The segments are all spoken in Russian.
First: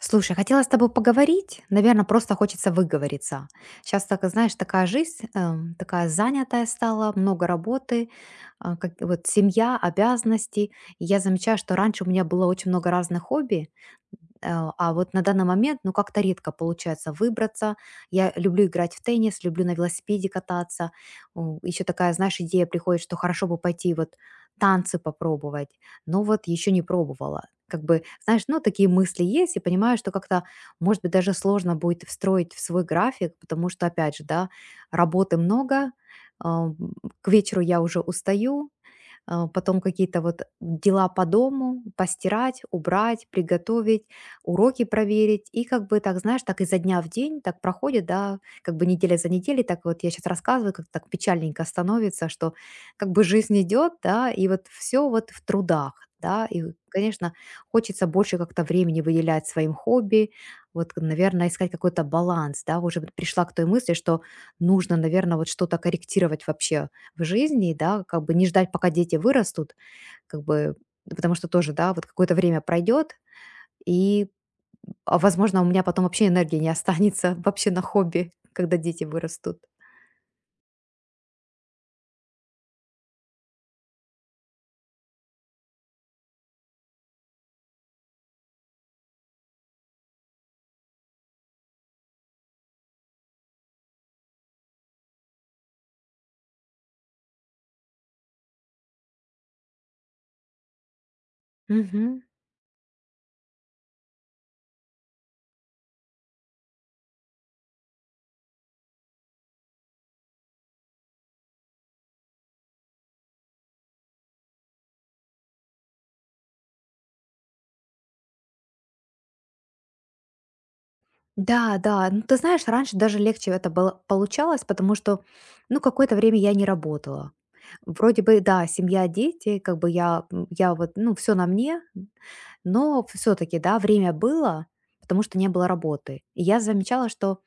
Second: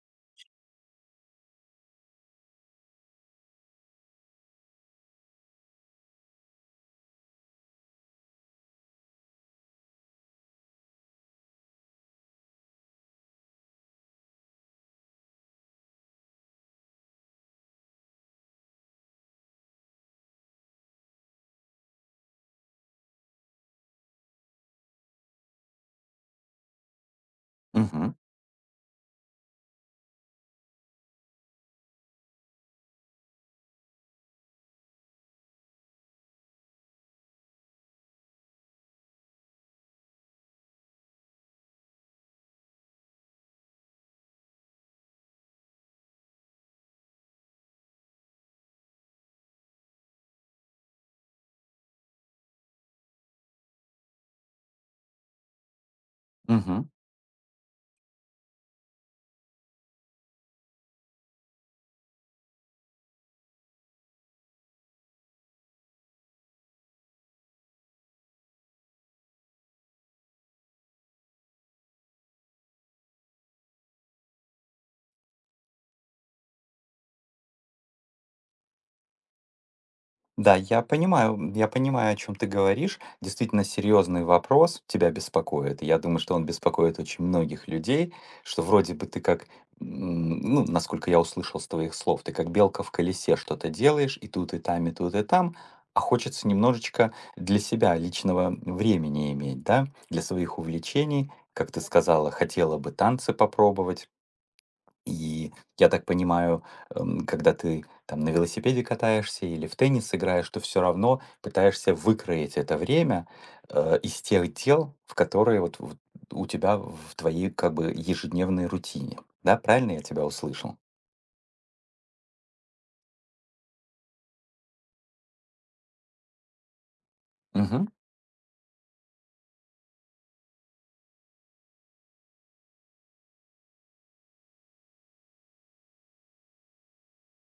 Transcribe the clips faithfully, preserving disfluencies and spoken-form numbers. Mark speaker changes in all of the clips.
Speaker 1: Слушай, хотела с тобой поговорить. Наверное, просто хочется выговориться. Сейчас, так, знаешь, такая жизнь, эм, такая занятая стала, много работы, а, как вот семья, обязанности. И я замечаю, что раньше у меня было очень много разных хобби. Э, А вот на данный момент, ну, как-то редко получается выбраться. Я люблю играть в теннис, люблю на велосипеде кататься. Еще такая, знаешь, идея приходит, что хорошо бы пойти вот танцы попробовать. Но вот еще не пробовала. Как бы,
Speaker 2: Мгм,
Speaker 1: знаешь, ну, такие мысли есть, и понимаю, что как-то, может быть, даже сложно будет встроить в свой график, потому что, опять же, да, работы много, а, м, к вечеру я уже устаю, а, потом какие-то вот дела по дому, постирать, убрать, приготовить, уроки проверить. И как бы так, знаешь, так изо дня в день так проходит, да, как бы неделя за неделей, так вот я сейчас рассказываю, как так печальненько становится, что как бы жизнь идет, да, и вот все вот в трудах, да, и,
Speaker 2: мгм.
Speaker 1: конечно, хочется больше как-то времени выделять своим хобби, вот, наверное, искать какой-то баланс, да, уже вот пришла к той мысли, что нужно, наверное, вот что-то корректировать вообще в жизни, да, как бы не ждать, пока дети вырастут, как бы, потому что тоже, да, вот какое-то время пройдет, и, а, возможно, у меня потом вообще энергии не останется вообще на хобби, когда дети вырастут.
Speaker 2: Да, я понимаю, я понимаю, о чем ты говоришь. Действительно серьезный вопрос тебя беспокоит. Я думаю, что он беспокоит очень многих людей, что вроде бы ты как, м, ну, насколько я услышал с твоих слов, ты как белка в колесе что-то делаешь, и тут, и там, и тут, и там, а хочется немножечко для себя личного времени иметь, да, для своих увлечений. Как ты
Speaker 1: Мгм.
Speaker 2: сказала, хотела бы танцы попробовать. И я так понимаю, эм, когда ты там на велосипеде катаешься или в теннис играешь, что все равно пытаешься выкроить это время, э, из тех дел, в которые вот вот у тебя в твоей как бы ежедневной рутине. Да, правильно я тебя услышал?
Speaker 1: Да, да. Ну, ты знаешь, раньше даже легче это было, получалось, потому что, ну, какое-то время я не работала.
Speaker 2: Мгм,
Speaker 1: Вроде бы, да, семья, дети, как бы я, м, я вот, ну, все на мне, но все-таки, да, время было, потому что не было работы. И я замечала, что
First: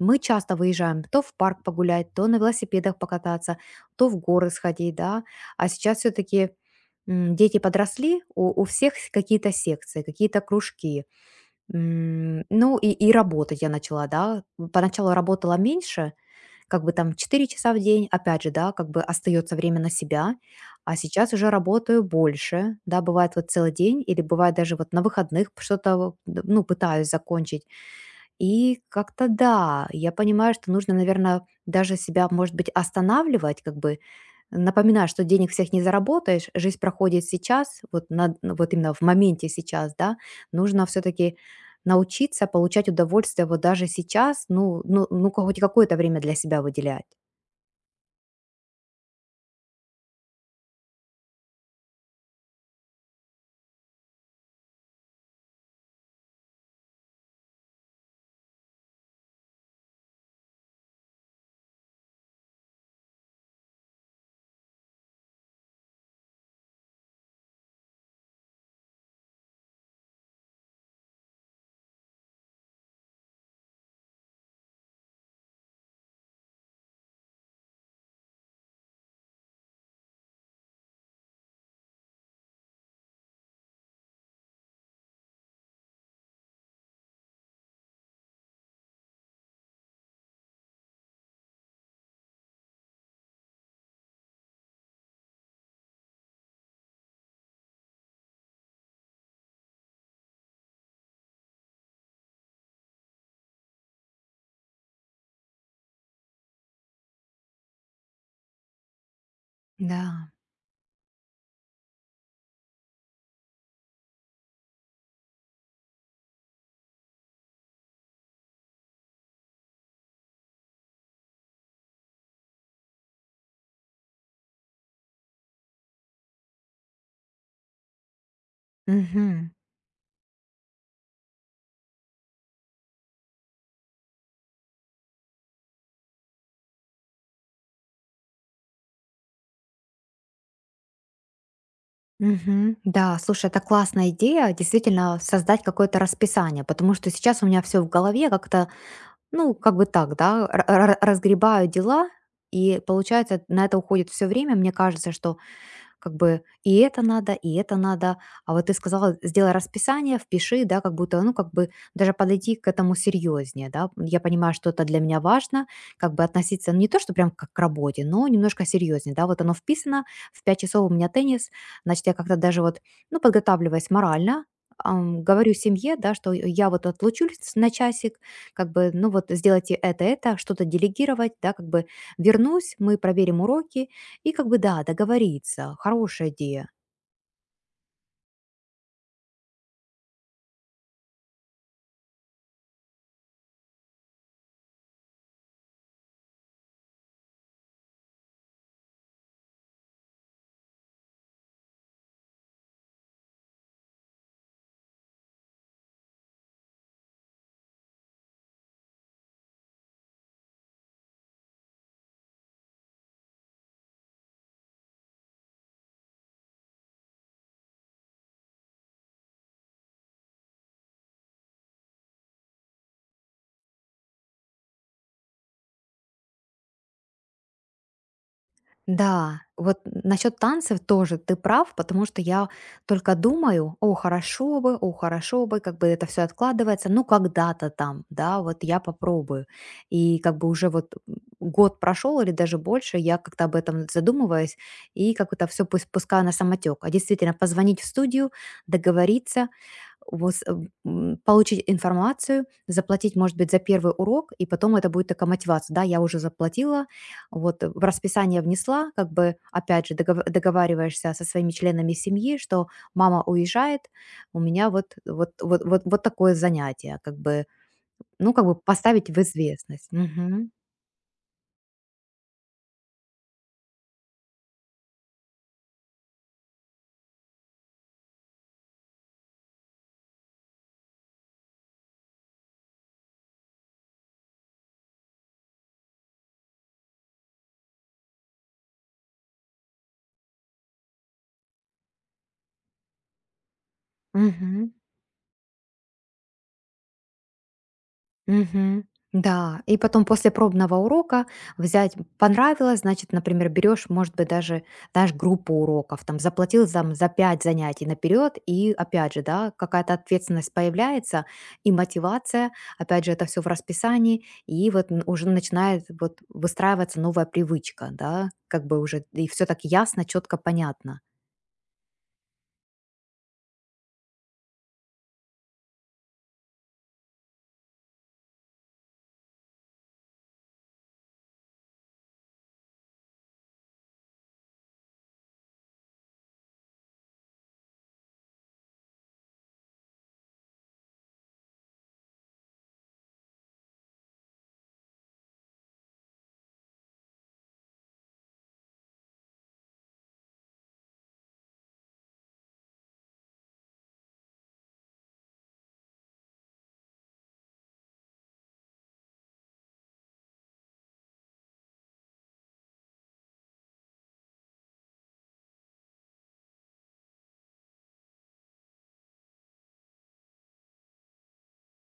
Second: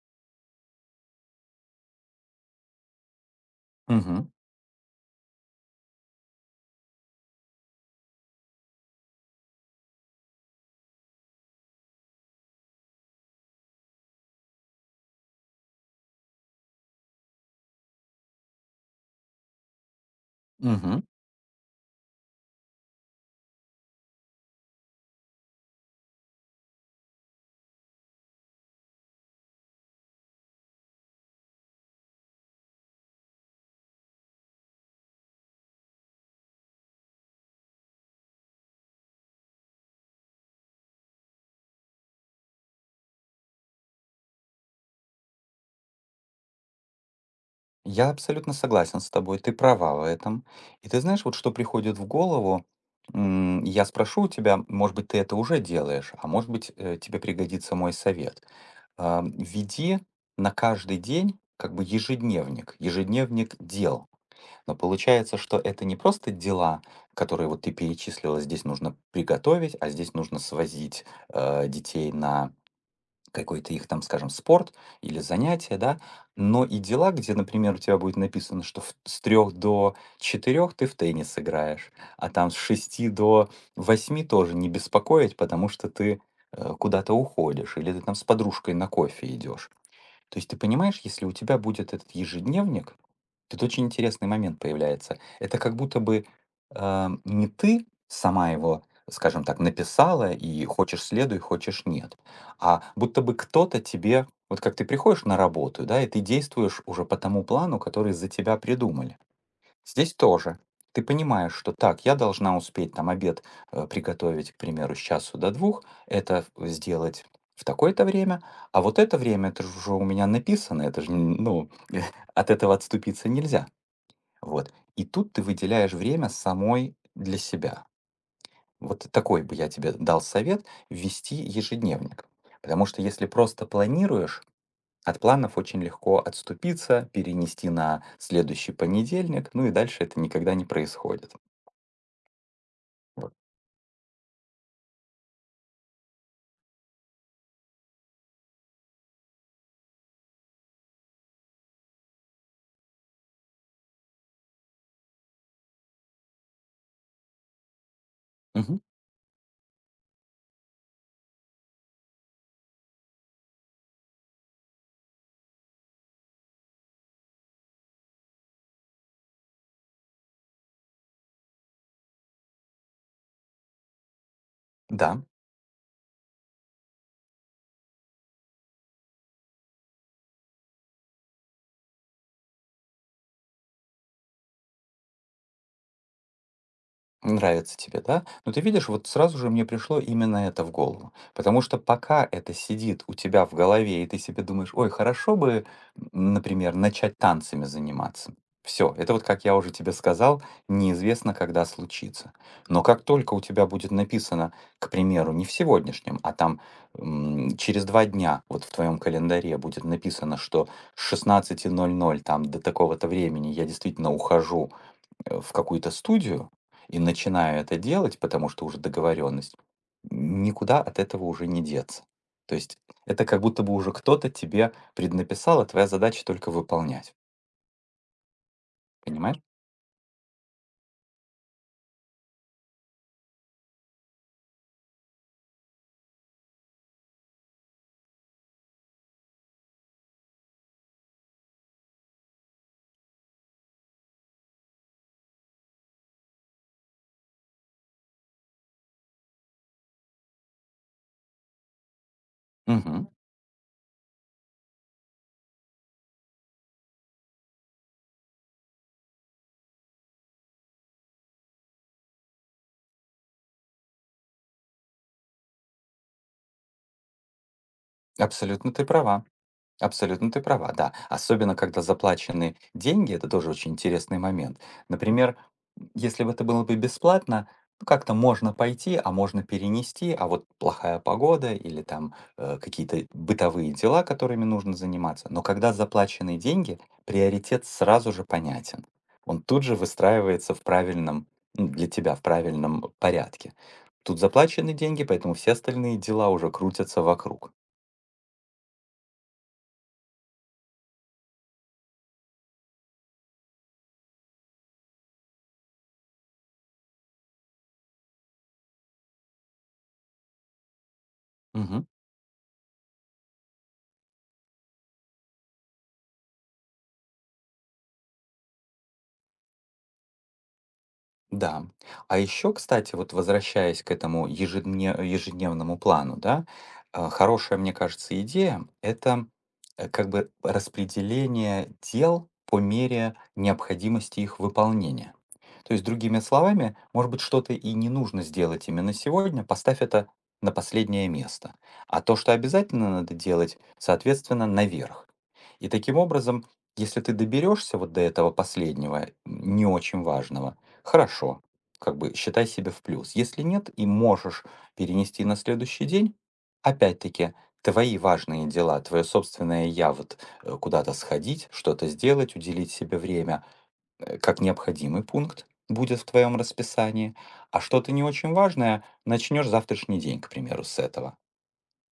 Speaker 1: мы часто выезжаем то в парк погулять, то на велосипедах покататься, то в
Speaker 2: мгм,
Speaker 1: горы сходить, да. А сейчас все-таки дети подросли, у, у всех с- какие-то секции, какие-то кружки. М, Ну и, и работать я начала, да. Поначалу работала меньше, как бы там четыре часа в день, опять же, да, как бы остается время на себя. А
Speaker 2: мгм.
Speaker 1: сейчас уже работаю больше, да, бывает вот целый день или бывает даже вот на выходных что-то, ну, пытаюсь закончить. И как-то да, я понимаю, что нужно, наверное, даже себя, может быть, останавливать, как бы напоминать, что денег всех не заработаешь, жизнь проходит сейчас, вот, на, ну, вот именно в моменте сейчас, да, нужно все-таки научиться получать удовольствие вот даже сейчас, ну, ну, ну хоть какое-то время для себя выделять.
Speaker 2: Я абсолютно согласен с тобой, ты права в этом. И ты знаешь, вот что приходит в голову. М, я спрошу у тебя, может быть, ты это уже делаешь, а может быть, э, тебе пригодится мой совет. ам, веди на каждый день как бы ежедневник, ежедневник дел. Но получается, что это не просто дела, которые вот ты перечислила, здесь нужно приготовить, а здесь нужно свозить э, детей на какой-то их там, скажем, спорт или занятие, да, но и дела, где, например, у тебя будет написано, что в- с трех до четырех ты в теннис играешь, а там с шести до восьми тоже не беспокоить, потому что ты э, куда-то уходишь, или ты там с подружкой на кофе идешь. То есть ты понимаешь, если у тебя будет этот ежедневник, тут очень интересный момент появляется. Это как будто бы э, не ты сама его, скажем так, написала и хочешь следуй, хочешь нет, а будто бы кто-то тебе, вот как ты приходишь на работу, да, и ты действуешь уже по тому плану, который за тебя придумали. Здесь
Speaker 1: Да.
Speaker 2: тоже. Ты понимаешь, что так, я должна успеть там обед э, приготовить, к примеру, с часу до двух, это в- сделать в такое-то время, а вот это время, это же уже у меня написано, это же, н- ну, от этого отступиться нельзя. Вот. И тут ты выделяешь время самой для себя. Вот такой
Speaker 1: Мгм.
Speaker 2: бы я тебе дал совет ввести ежедневник. Потому что если просто планируешь, от планов очень легко отступиться, перенести на следующий понедельник, ну и дальше это никогда не происходит.
Speaker 1: Мгм. Да,
Speaker 2: Вот.
Speaker 1: слушай, это классная идея, действительно создать какое-то расписание, потому что сейчас у меня все в голове как-то. Ну, как бы так, да, ра- ра- разгребаю дела, и получается, на это уходит все время. Мне кажется, что как бы и это надо, и это надо. А вот ты
Speaker 2: Мгм.
Speaker 1: сказала, сделай расписание, впиши, да, как будто, ну, как бы даже подойти к этому серьезнее, да. Я понимаю, что это для меня важно, как бы относиться не то, что прям как к работе, но немножко серьезнее, да. Вот оно вписано, в пять часов у меня теннис, значит, я как-то даже вот, ну, подготавливаясь морально,
Speaker 2: Да.
Speaker 1: ам, говорю семье, да, что я вот отлучусь на часик, как бы, ну вот сделайте это, это, что-то делегировать, да, как бы вернусь, мы проверим уроки, и как бы да, договориться. Хорошая идея.
Speaker 2: Нравится тебе, да? Но ты видишь, вот сразу же мне пришло именно это в голову. Потому что пока это сидит у тебя в голове, и ты себе думаешь, ой, хорошо бы, м, например, начать танцами заниматься. Все, это вот, как я уже тебе сказал, неизвестно, когда случится. Но как только у тебя будет написано, к примеру, не в сегодняшнем, а там м, через два дня вот в твоем календаре будет написано, что с шестнадцати ноль ноль там до такого-то времени я действительно ухожу э, в какую-то студию и начинаю это делать, потому что уже договоренность, никуда от этого уже не деться. То есть это как будто бы уже кто-то тебе преднаписал, а твоя задача только выполнять. Понимаешь?
Speaker 1: Да, вот насчет танцев тоже ты прав, потому что я только думаю, о, хорошо бы, о, хорошо бы, как бы это все откладывается, ну, когда-то там, да, вот я попробую. И как бы уже вот м, год прошел или даже больше, я как-то об этом задумываюсь и как-то все пускаю на самотек. А действительно, позвонить в студию, договориться, вос эм, м, получить информацию,
Speaker 2: Мгм.
Speaker 1: заплатить, может быть, за первый урок, и потом это будет такая мотивация. Да, я уже заплатила, вот э, в расписание внесла, как бы, опять же, догов- договариваешься со своими членами семьи, что мама уезжает, у меня вот, вот, вот, вот, вот такое занятие, как бы, ну, как бы
Speaker 2: Абсолютно ты
Speaker 1: поставить в
Speaker 2: права.
Speaker 1: известность.
Speaker 2: Абсолютно ты
Speaker 1: Мгм.
Speaker 2: права, да. Особенно когда заплачены деньги, это тоже очень интересный момент. Например, м, если бы это было бы бесплатно, ну, как-то можно пойти, а можно перенести, а вот плохая погода или там э, какие-то бытовые дела, которыми нужно заниматься. Но когда заплачены деньги, приоритет сразу же понятен. Он тут же выстраивается в правильном, ну, для тебя в правильном порядке. Тут
Speaker 1: Мгм.
Speaker 2: заплачены деньги, поэтому все остальные дела уже крутятся вокруг.
Speaker 1: Мгм. Да, и потом после пробного урока взять понравилось, значит, например, берешь, может быть, даже, знаешь, группу уроков, там, заплатил там, за пять занятий наперед, и опять же, да, какая-то ответственность появляется, и
Speaker 2: Мгм.
Speaker 1: мотивация, опять же, это все в расписании, и вот н- уже начинает вот выстраиваться новая привычка, да, как бы уже, и все так ясно, четко, понятно.
Speaker 2: Да. А еще, кстати, вот возвращаясь к этому ежедне- ежедневному плану, да, а, хорошая, мне кажется, идея — это э, как бы распределение дел по мере необходимости их выполнения. То есть, другими словами, может быть, что-то и не нужно сделать именно сегодня, поставь это на последнее место. А то, что обязательно надо делать, соответственно, наверх. И таким образом, если ты доберешься вот до этого последнего, м, не очень важного, хорошо, как бы считай себя в плюс. Если нет и можешь перенести на следующий день, опять-таки, твои важные дела, твое собственное я, вот э, куда-то сходить, что-то сделать, уделить себе время, э, как необходимый пункт будет в твоем расписании, а что-то не очень важное начнешь завтрашний день, к примеру, с этого.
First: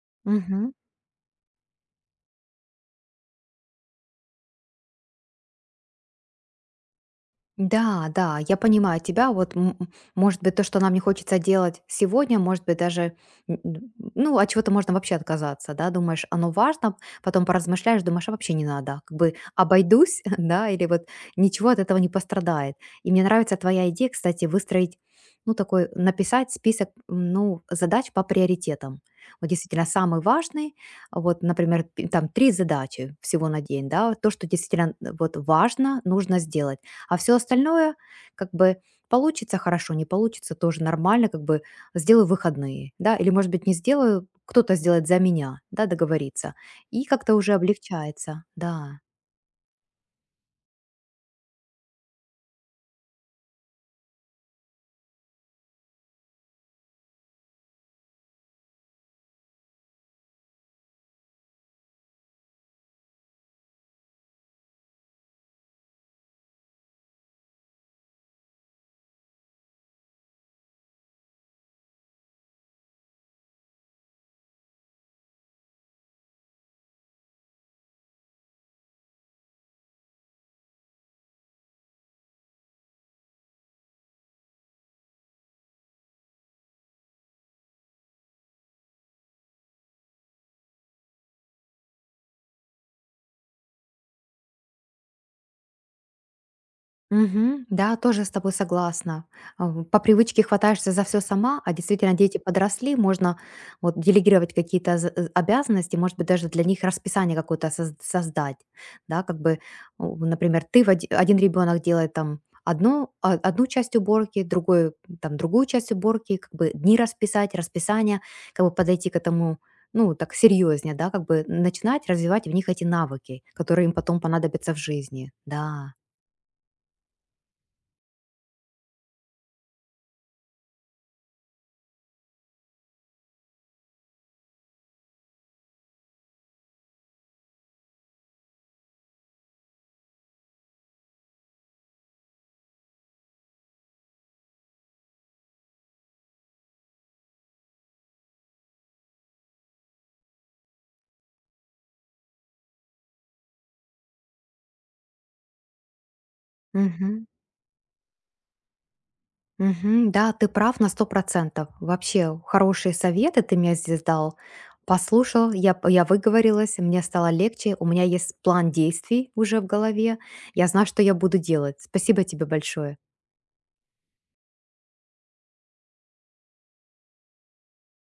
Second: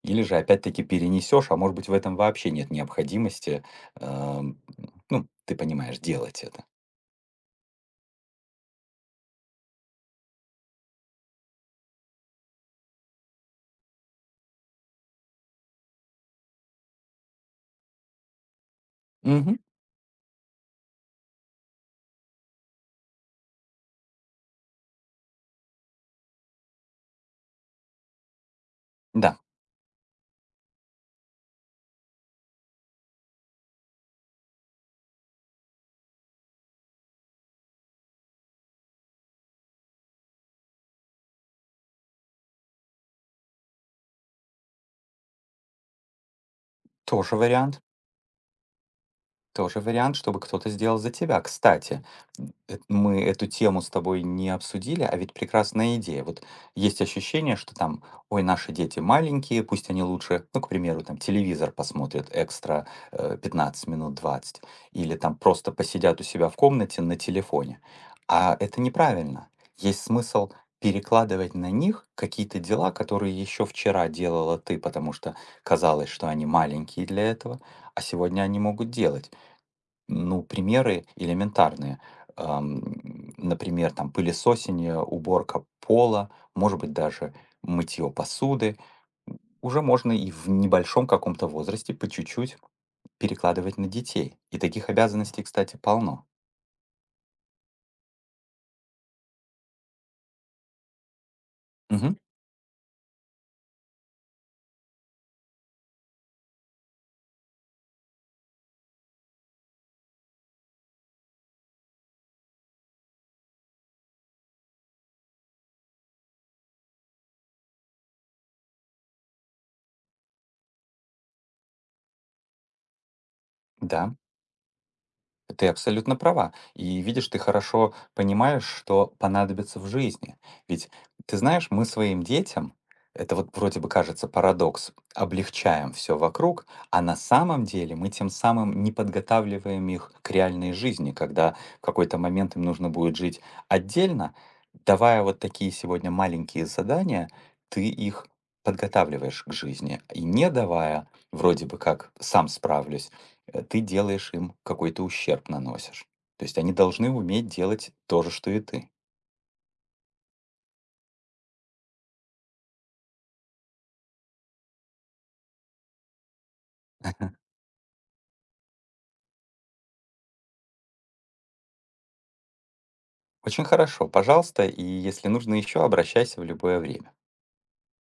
Speaker 2: Или же опять-таки перенесешь, а может быть в этом вообще нет необходимости. эм, ну, ты понимаешь, делать это.
Speaker 1: Да, да, я понимаю тебя. Вот, м, м, может быть, то, что нам не хочется делать сегодня, может быть, даже, н- н- ну, от чего-то можно вообще отказаться, да, думаешь, оно важно, потом поразмышляешь, думаешь, а вообще не надо, как бы
Speaker 2: Мгм.
Speaker 1: обойдусь, да, или вот ничего от этого не пострадает. И мне нравится твоя идея, кстати, выстроить, ну, такой, написать список, м, ну, задач по приоритетам.
Speaker 2: Да,
Speaker 1: Вот действительно самый важный, а вот, например, пи- там три задачи всего на день, да, то, что действительно э, вот важно, нужно сделать, а все остальное как бы получится хорошо, не получится тоже нормально, как бы сделаю выходные, да, или, может быть, не сделаю, кто-то сделает за меня, да, договориться. И как-то
Speaker 2: тоже
Speaker 1: уже
Speaker 2: вариант.
Speaker 1: облегчается, да.
Speaker 2: Тоже вариант, чтобы кто-то сделал за тебя. Кстати, м, эт- мы эту тему с тобой не обсудили, а ведь прекрасная идея. Вот есть ощущение, что там, ой, наши дети маленькие, пусть они лучше, ну, к примеру, там телевизор посмотрят экстра э, пятнадцать минут двадцать или там просто посидят у себя в комнате на телефоне. А это неправильно. Есть смысл перекладывать на них какие-то дела, которые еще вчера делала ты, потому что казалось, что они маленькие для этого, а сегодня они могут делать. Ну, примеры элементарные. Ам, Например, там пылесосение, уборка пола, может быть, даже мытье посуды. Уже можно и в небольшом каком-то возрасте по чуть-чуть перекладывать на детей. И таких обязанностей, кстати, полно.
Speaker 1: Мгм. Да, тоже с тобой согласна. А, в- по привычке хватаешься за все сама, а действительно
Speaker 2: Мгм.
Speaker 1: дети подросли, можно вот делегировать какие-то за- э, обязанности, может быть, даже для них расписание какое-то соз- создать, да, как бы, у- например, ты в оди- один ребенок делает там одну, а- одну часть уборки, другой там другую часть уборки, как бы дни расписать, расписание, как бы подойти к этому, ну, так серьезнее, да, как бы начинать развивать в них эти навыки, которые им
Speaker 2: Да.
Speaker 1: потом понадобятся в жизни,
Speaker 2: Ты
Speaker 1: да.
Speaker 2: абсолютно права. И видишь, ты хорошо понимаешь, что понадобится в жизни. Ведь ты знаешь, мы своим детям, это вот вроде бы кажется парадокс, облегчаем все вокруг, а на самом деле мы тем самым не подготавливаем их к реальной жизни, когда в какой-то момент им нужно будет жить отдельно. Давая вот такие сегодня маленькие задания, ты их подготавливаешь к жизни, и не давая, вроде бы как сам справлюсь, э, ты делаешь им какой-то ущерб наносишь. То есть они должны
Speaker 1: Мгм.
Speaker 2: уметь делать то же, что и ты.
Speaker 1: Мгм. Да, ты прав на сто процентов. Вообще, хорошие советы ты мне здесь дал. Послушал, я, п- я выговорилась, мне стало легче, у меня есть план действий уже в голове, я знаю, что я буду делать. Спасибо тебе большое.
Speaker 2: Очень хорошо, пожалуйста, и если нужно еще, обращайся в любое время.